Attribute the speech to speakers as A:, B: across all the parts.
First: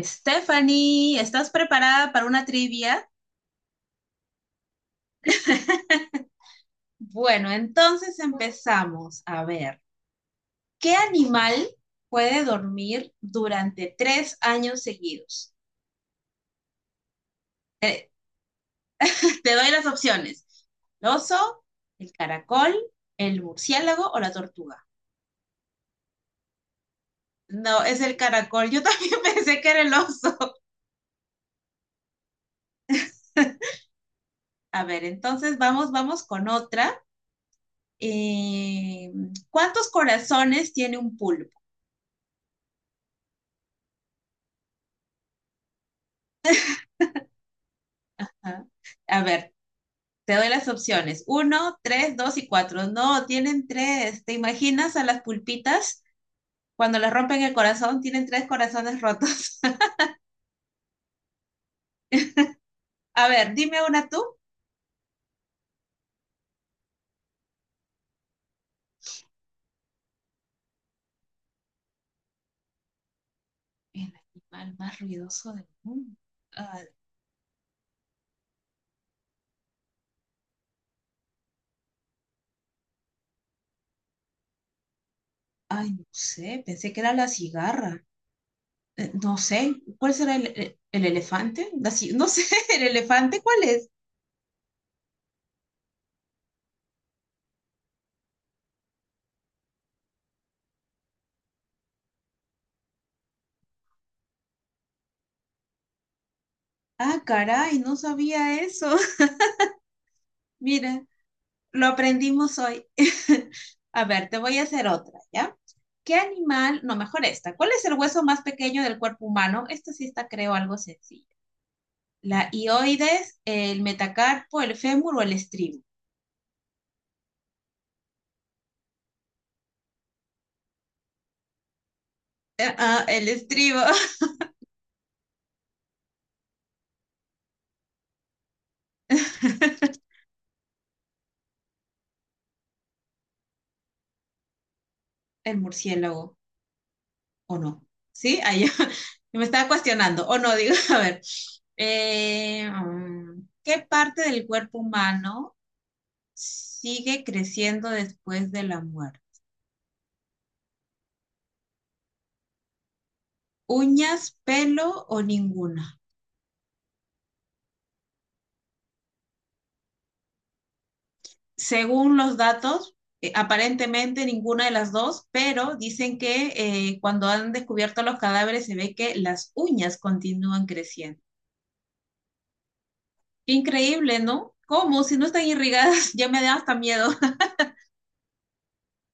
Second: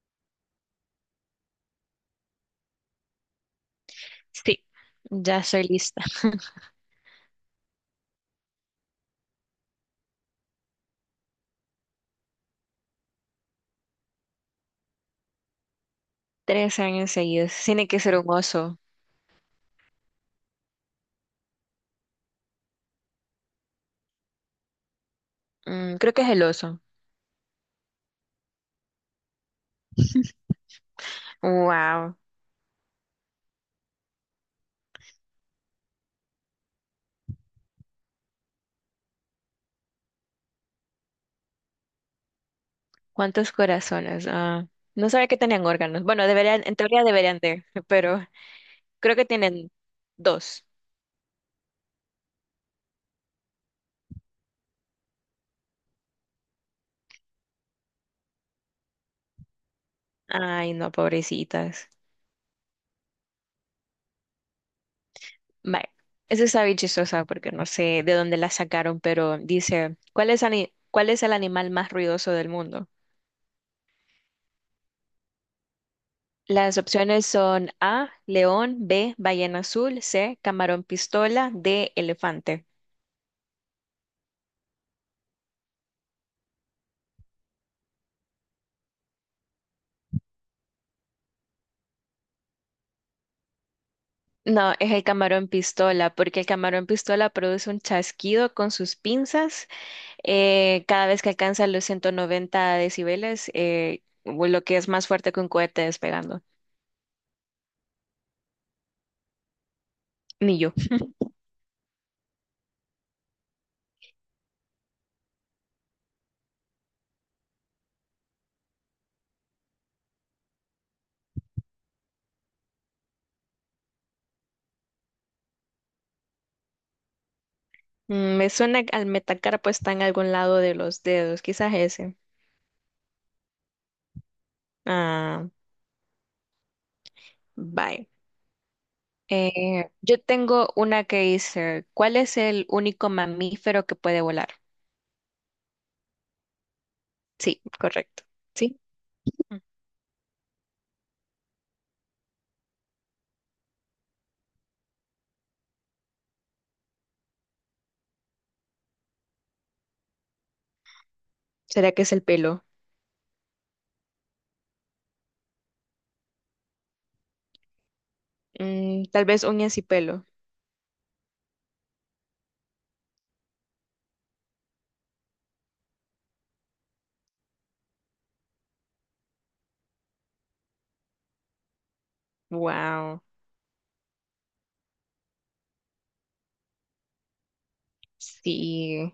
A: Stephanie, ¿estás preparada para una trivia?
B: Sí, ya estoy lista.
A: Bueno, entonces empezamos. A ver, ¿qué animal puede dormir durante tres años seguidos?
B: 3 años seguidos. Tiene que
A: Eh,
B: ser un oso.
A: te doy las opciones. ¿El oso, el caracol, el murciélago o la tortuga?
B: Creo que es el oso.
A: No, es el caracol. Yo también pensé que era el oso.
B: Wow.
A: A ver, entonces vamos, vamos con otra. Eh, ¿Cuántos corazones tiene un pulpo?
B: ¿Cuántos corazones? Ah, no sabía que tenían órganos. Bueno, deberían, en teoría deberían de, pero
A: Ah,
B: creo
A: a
B: que
A: ver,
B: tienen
A: te doy
B: dos.
A: las opciones. Uno, tres, dos y cuatro. No, tienen tres. ¿Te imaginas a las pulpitas? Cuando les rompen el corazón, tienen tres corazones rotos.
B: Ay, no, pobrecitas.
A: A ver, dime una tú.
B: Vale. Eso está bien chistosa porque no sé de dónde la sacaron, pero dice, ¿ cuál es el animal más ruidoso del mundo?
A: El animal más ruidoso del mundo.
B: Las
A: Ah,
B: opciones son A, león, B, ballena azul, C, camarón pistola, D, elefante.
A: ay, no sé, pensé que era la cigarra. No sé, ¿cuál será el elefante? No sé, ¿el elefante cuál es?
B: No, es el camarón pistola, porque el camarón pistola produce un chasquido con sus pinzas, cada vez que alcanza los 190 decibeles, o lo que es más fuerte que un cohete despegando.
A: Ah, caray, no sabía eso.
B: Ni yo.
A: Mira, lo aprendimos hoy. A ver, te voy a hacer otra, ¿ya? ¿Qué animal? No, mejor esta. ¿Cuál es el hueso más pequeño del cuerpo humano? Esta sí está, creo, algo sencillo. ¿La hioides, el metacarpo, el fémur o el estribo?
B: Me suena que al metacarpo está en algún lado de los dedos, quizás ese.
A: Ah, el estribo.
B: Ah, bye. Eh, yo tengo una que dice, ¿cuál es el único mamífero que puede volar?
A: El murciélago, ¿o
B: Sí,
A: no?
B: correcto.
A: ¿Sí? Ahí
B: ¿Sí?
A: me estaba cuestionando. ¿O no? Digo, a ver. ¿Qué parte del cuerpo humano sigue creciendo después de la muerte?
B: ¿Será que es el pelo?
A: ¿Uñas, pelo o ninguna?
B: Tal vez uñas y pelo.
A: Según los datos, aparentemente ninguna de las dos, pero dicen que cuando han descubierto los cadáveres se ve que las uñas continúan creciendo.
B: Wow,
A: Increíble, ¿no? ¿Cómo? Si no están irrigadas, ya me da hasta miedo.
B: sí,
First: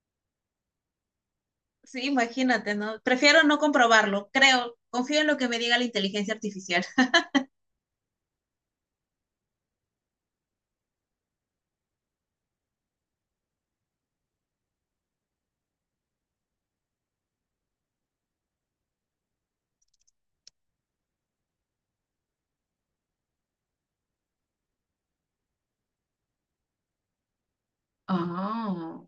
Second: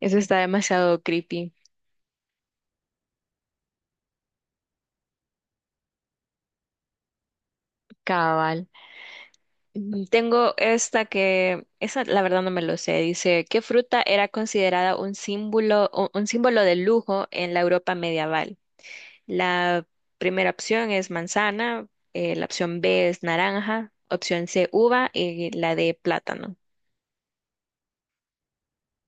B: eso está demasiado creepy,
A: Sí, imagínate, ¿no? Prefiero no comprobarlo, creo. Confío en lo que me diga la inteligencia artificial.
B: cabal. Tengo esta que, esa la verdad no me lo sé, dice, ¿qué fruta era considerada un símbolo de lujo en la Europa medieval? La primera opción es manzana, la opción B es naranja, opción C uva y la D plátano.
A: Ah,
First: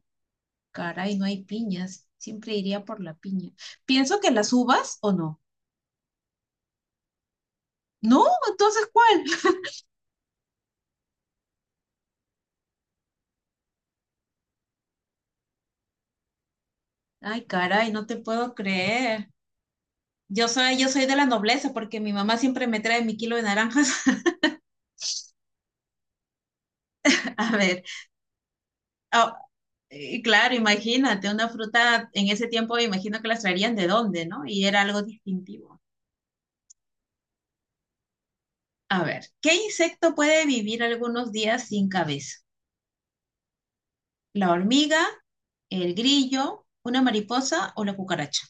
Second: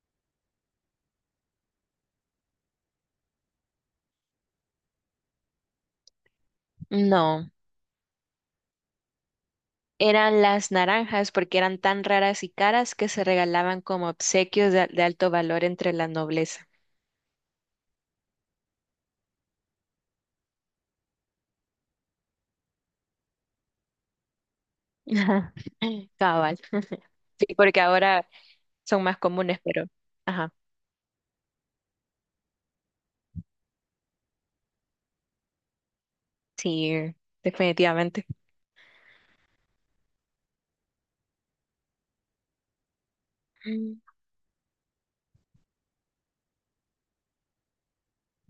A: caray, no hay piñas. Siempre iría por la piña. Pienso que las uvas o no.
B: No,
A: No, entonces ¿cuál?
B: eran las naranjas porque eran tan raras y caras que se regalaban como obsequios de alto valor entre la nobleza.
A: Ay, caray, no te puedo creer. Yo soy de la nobleza porque mi mamá siempre me trae mi kilo de naranjas.
B: Ajá. Cabal. Sí,
A: A
B: porque
A: ver,
B: ahora son más
A: oh,
B: comunes, pero
A: y
B: ajá,
A: claro, imagínate, una fruta en ese tiempo, imagino que las traerían de dónde, ¿no? Y era algo distintivo.
B: sí, definitivamente.
A: A ver, ¿qué insecto puede vivir algunos días sin cabeza?
B: Mm.
A: ¿La hormiga, el grillo, una mariposa o la cucaracha?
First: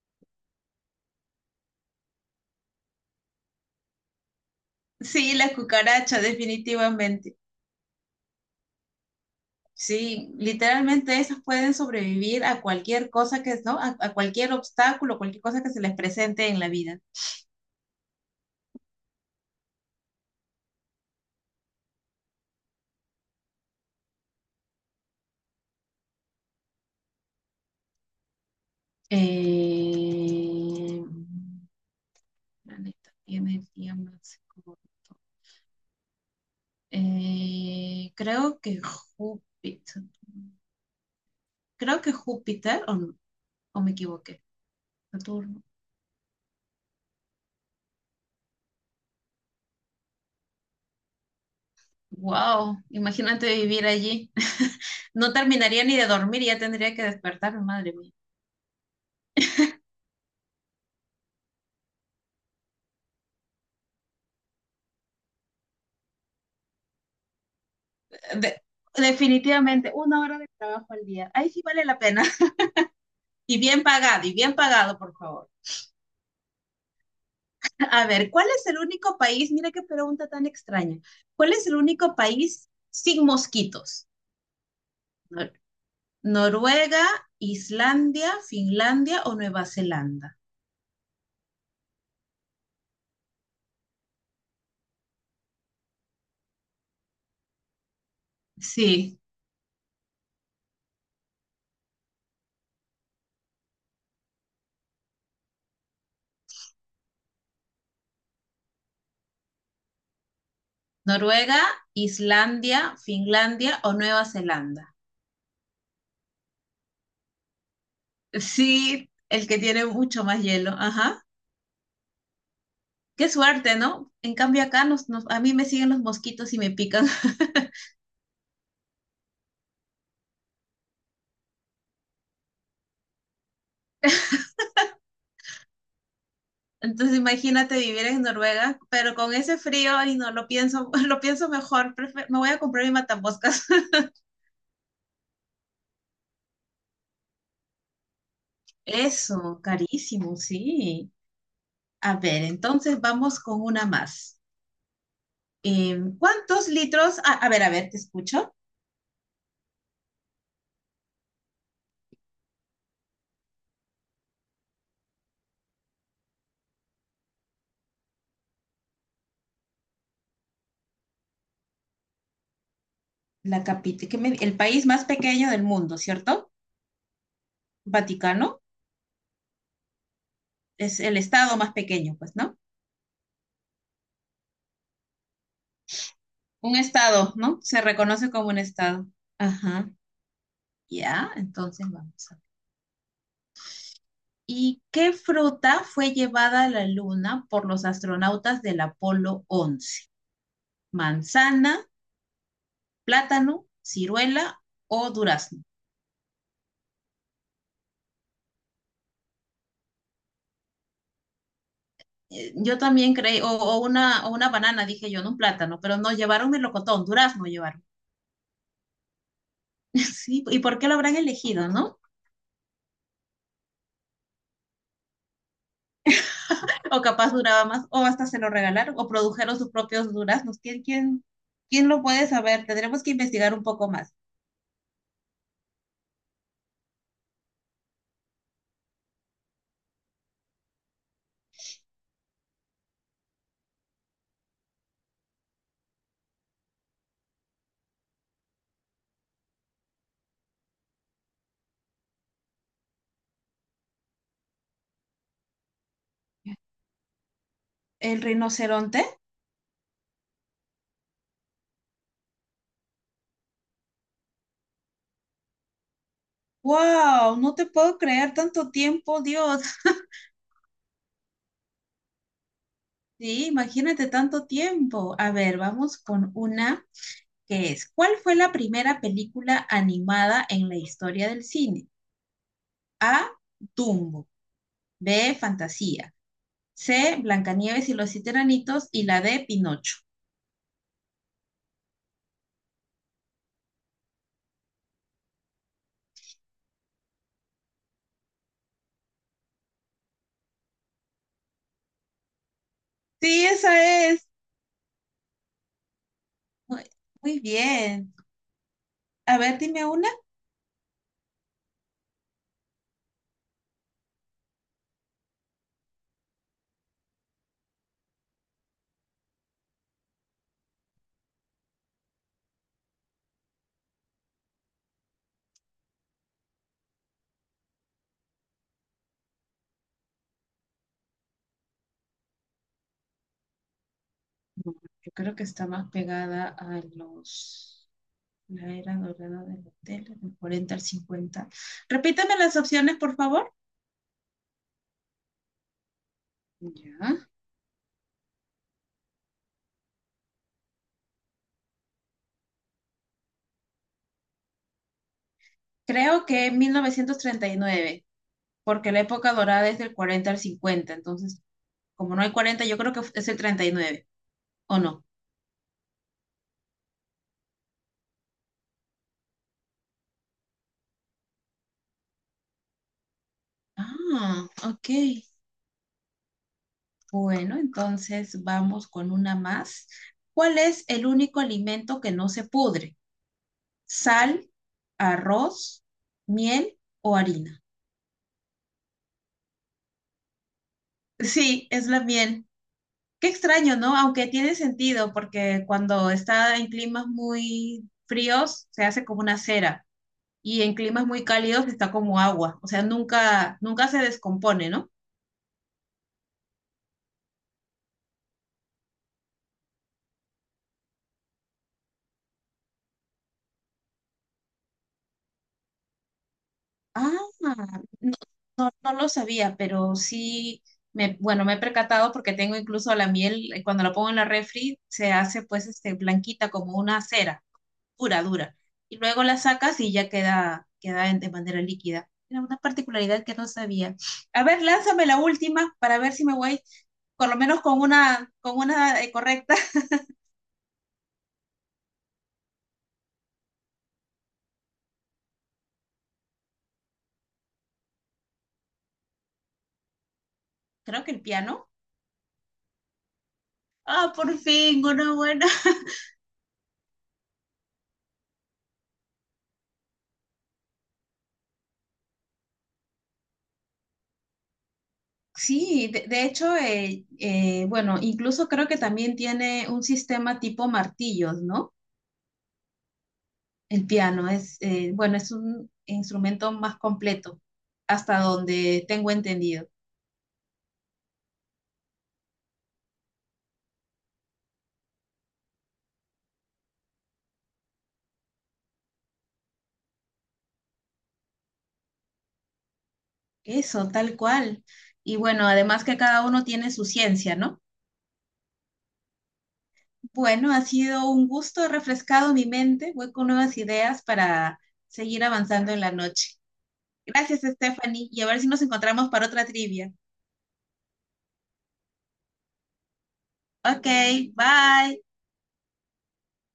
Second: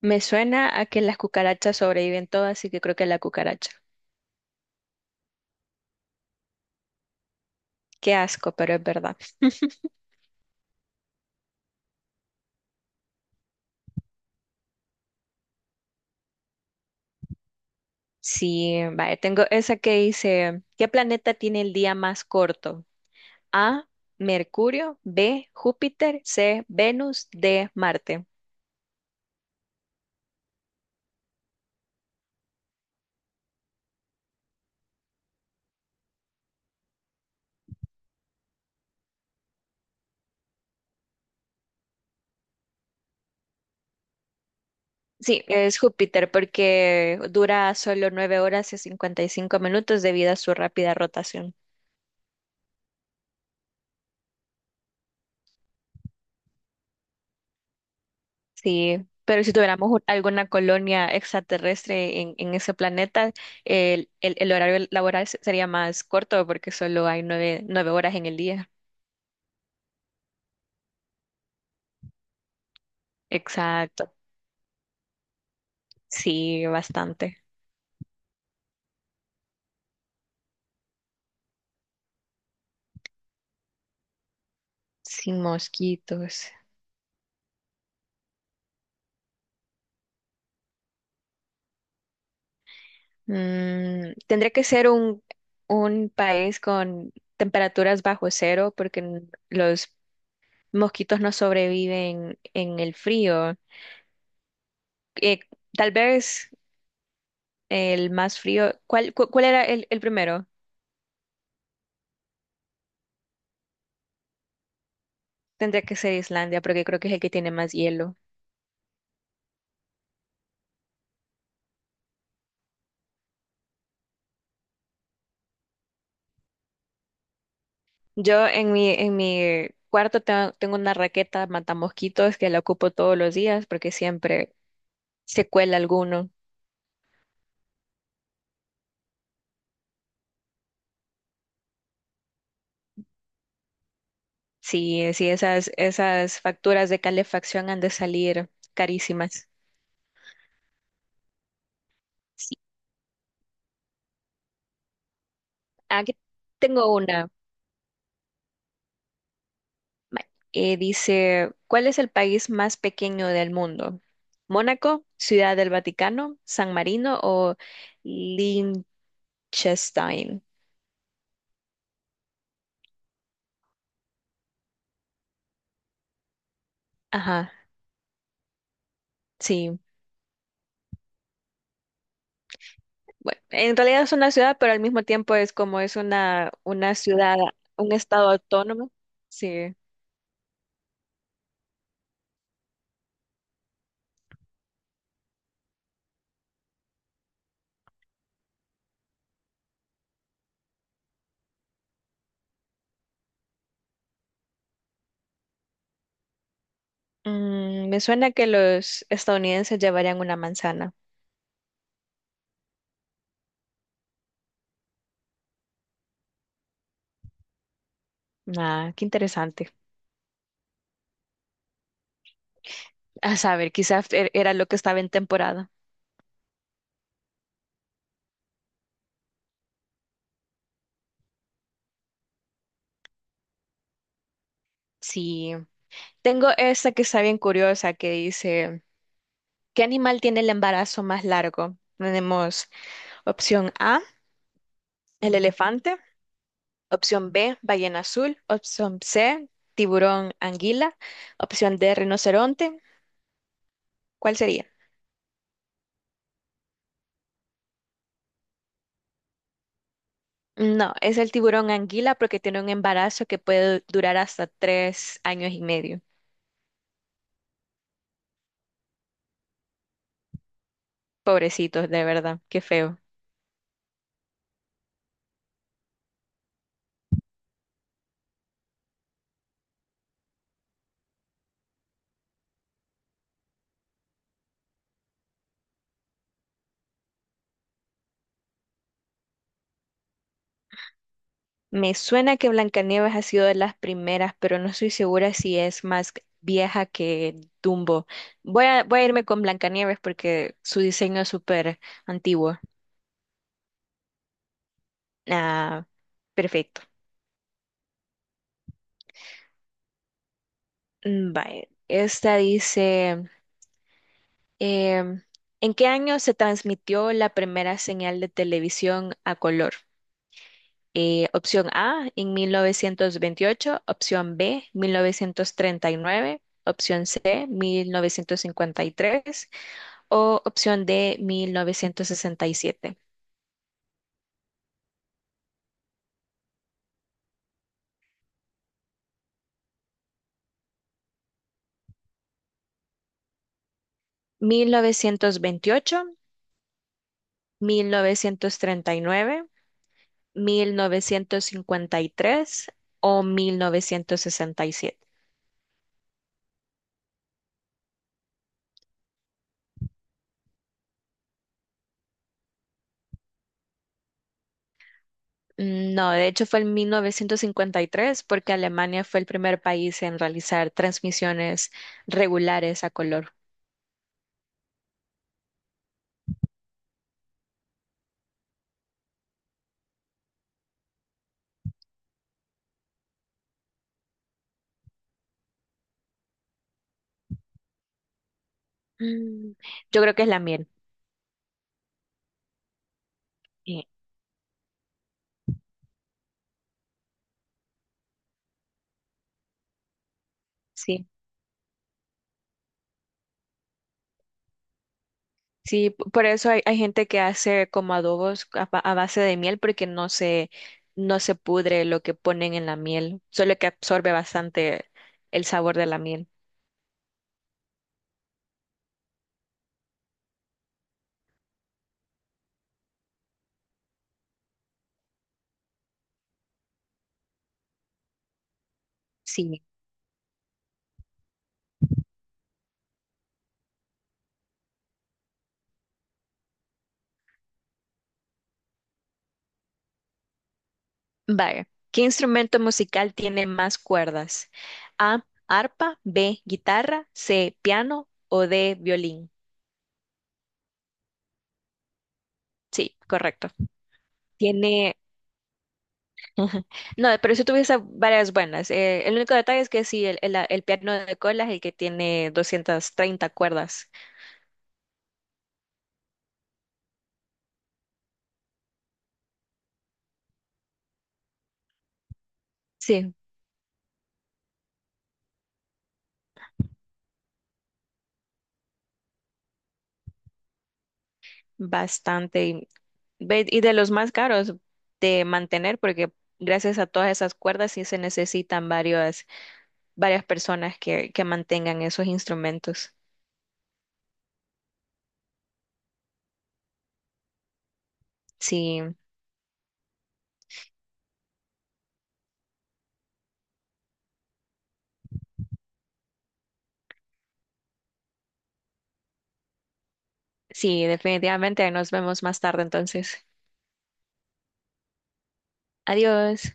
B: Me suena a que las cucarachas sobreviven todas, así que creo que la cucaracha.
A: Sí, la cucaracha, definitivamente.
B: Qué asco, pero es verdad.
A: Sí, literalmente esas pueden sobrevivir a cualquier cosa que, ¿no? A cualquier obstáculo, cualquier cosa que se les presente en la vida.
B: Sí, vaya, tengo esa que dice, ¿qué planeta tiene el día más corto? A, Mercurio, B, Júpiter, C, Venus, D, Marte.
A: Eh, la neta tiene el día más corto. Creo que Júpiter. Creo que Júpiter, o, ¿no? O me equivoqué.
B: Sí,
A: Saturno.
B: es Júpiter porque dura solo 9 horas y 55 minutos debido a su rápida rotación.
A: ¡Wow! Imagínate vivir allí. No terminaría ni de dormir, ya tendría que despertarme, madre mía.
B: Sí, pero si tuviéramos alguna colonia extraterrestre en ese planeta, el horario laboral sería más corto porque solo hay nueve horas en el
A: De-
B: día.
A: definitivamente, una hora de trabajo al día. Ahí sí vale la pena.
B: Exacto.
A: Y bien pagado, por favor.
B: Sí, bastante.
A: A ver, ¿cuál es el único país? Mira qué pregunta tan extraña. ¿Cuál es el único país sin mosquitos?
B: Sin
A: Nor-
B: mosquitos.
A: ¿Noruega, Islandia, Finlandia o Nueva Zelanda?
B: Tendría que ser un país con temperaturas bajo cero porque
A: Sí,
B: los mosquitos no sobreviven en el frío. Eh, tal vez el más frío. ¿Cuál era el primero?
A: Noruega, Islandia, Finlandia o Nueva Zelanda.
B: Tendría que ser Islandia, porque creo que es el que tiene más hielo.
A: Sí, el que tiene mucho más hielo. Ajá. Qué suerte, ¿no? En cambio acá a mí me siguen los mosquitos y me pican.
B: Yo en mi cuarto tengo una raqueta matamosquitos que la ocupo todos los días porque siempre se cuela alguno.
A: Entonces imagínate vivir en Noruega, pero con ese frío y no lo pienso, lo pienso mejor, me voy a comprar mi matamoscas.
B: Sí, sí, esas facturas de calefacción han de salir carísimas.
A: Eso, carísimo, sí. A ver,
B: Sí,
A: entonces vamos con una más.
B: aquí
A: ¿Cuántos
B: tengo
A: litros?
B: una.
A: A ver, te escucho.
B: Ma- Dice, ¿cuál es el país más pequeño del mundo? ¿Mónaco, Ciudad del Vaticano, San Marino o Liechtenstein?
A: La capi- que me- el país más pequeño del mundo, ¿cierto?
B: Ajá,
A: Vaticano
B: sí.
A: es el estado más pequeño, pues, ¿no?
B: Bueno, en realidad es una ciudad, pero al mismo tiempo es como es una,
A: Un
B: una
A: estado,
B: ciudad,
A: ¿no? Se
B: un
A: reconoce
B: estado
A: como un
B: autónomo.
A: estado.
B: Sí.
A: Ajá. Ya, entonces vamos. ¿Y qué fruta fue llevada a la Luna por los astronautas del Apolo 11? ¿Manzana, plátano, ciruela o durazno?
B: Me suena que los estadounidenses llevarían una manzana.
A: Yo también creí, o una banana, dije yo, no un plátano, pero no, llevaron melocotón, durazno llevaron.
B: Ah, qué interesante.
A: Sí, ¿y por qué lo habrán elegido, no?
B: A saber, quizás era lo que estaba en temporada.
A: O capaz duraba más, o hasta se lo regalaron, o produjeron sus propios duraznos. ¿Quién, quién, quién lo puede saber? Tendremos que investigar un poco más.
B: Sí. Tengo esta que está bien curiosa que dice, ¿qué animal tiene el embarazo más largo? Tenemos opción A, el elefante, opción B, ballena azul. Opción C, tiburón anguila. Opción D, rinoceronte. ¿Cuál sería?
A: ¿El rinoceronte?
B: No, es el tiburón anguila porque tiene un embarazo que puede durar hasta 3 años y medio.
A: ¡Wow! No te puedo creer tanto tiempo, Dios.
B: Pobrecitos, de verdad, qué feo.
A: Sí, imagínate tanto tiempo. A ver, vamos con una que es, ¿cuál fue la primera película animada en la historia del cine? A, Dumbo, B, Fantasía, C, Blancanieves y los siete enanitos y la D, Pinocho.
B: Me suena que Blancanieves ha sido de las primeras, pero no estoy segura si es más vieja que Dumbo. Voy a irme con Blancanieves porque su diseño es súper antiguo.
A: Sí, esa es.
B: Ah,
A: Muy,
B: perfecto.
A: muy bien. A ver, dime una.
B: Mm, vale. Esta dice. Em, ¿en qué año se transmitió la primera señal de televisión a color? Opción A, en 1928, opción B, 1939, opción C, 1953 o opción D, 1967.
A: No, yo creo que está más pegada a los... La era dorada de la tele, del 40 al 50. Repítame las opciones, por favor.
B: 1928,
A: Ya.
B: 1939, 1953 o 1967.
A: Creo que en 1939, porque la época dorada es del 40 al 50. Entonces, como no hay 40, yo creo que es el 39. ¿O no?
B: No, de hecho fue en 1953 porque Alemania fue el primer país en realizar transmisiones regulares a color.
A: Ah, ok. Bueno, entonces vamos con una más. ¿Cuál es el único alimento que no se pudre? ¿Sal, arroz, miel o harina?
B: Mm, Yo creo que es la miel.
A: Sí, es la miel. Qué extraño,
B: Eh,
A: ¿no? Aunque tiene sentido, porque cuando está en climas muy fríos, se hace como una cera y en climas
B: Sí,
A: muy cálidos está como agua, o sea, nunca, nunca se descompone, ¿no?
B: sí, por eso hay gente que hace como adobos a base de miel porque no se pudre lo que ponen en la miel, solo que absorbe bastante el sabor de la miel.
A: Ah, no, no, no lo sabía, pero sí, me, bueno, me he percatado porque tengo incluso la miel, cuando la pongo en la refri, se hace pues este, blanquita como una cera, dura, dura. Y luego la
B: Sí.
A: sacas y ya queda, de manera líquida. Era una particularidad que no sabía. A ver, lánzame la última para ver si me voy, por lo menos con una correcta.
B: Vaya, ¿qué instrumento musical tiene más cuerdas? A, arpa, B, guitarra, C, piano o D, violín.
A: Creo que el piano.
B: Sí, correcto.
A: Ah, por fin,
B: Tiene.
A: una buena.
B: No, pero eso tuviste varias buenas. El único detalle es que sí, el piano de cola es el que tiene 230 cuerdas.
A: Sí, de hecho, bueno, incluso creo que también tiene un sistema tipo martillos, ¿no?
B: Sí,
A: El piano es, bueno, es un instrumento más completo, hasta donde tengo entendido.
B: bastante. Y de los más caros de mantener, porque gracias a todas esas cuerdas sí se necesitan varias personas que mantengan esos instrumentos.
A: Eso, tal cual. Y bueno, además que cada uno tiene su ciencia, ¿no?
B: Sí.
A: Bueno, ha sido un gusto, he refrescado mi mente, voy con nuevas ideas para seguir avanzando en la noche. Gracias, Stephanie, y a ver si nos encontramos para otra trivia.
B: Sí, definitivamente. Nos vemos más tarde entonces.
A: Okay, bye.
B: Adiós.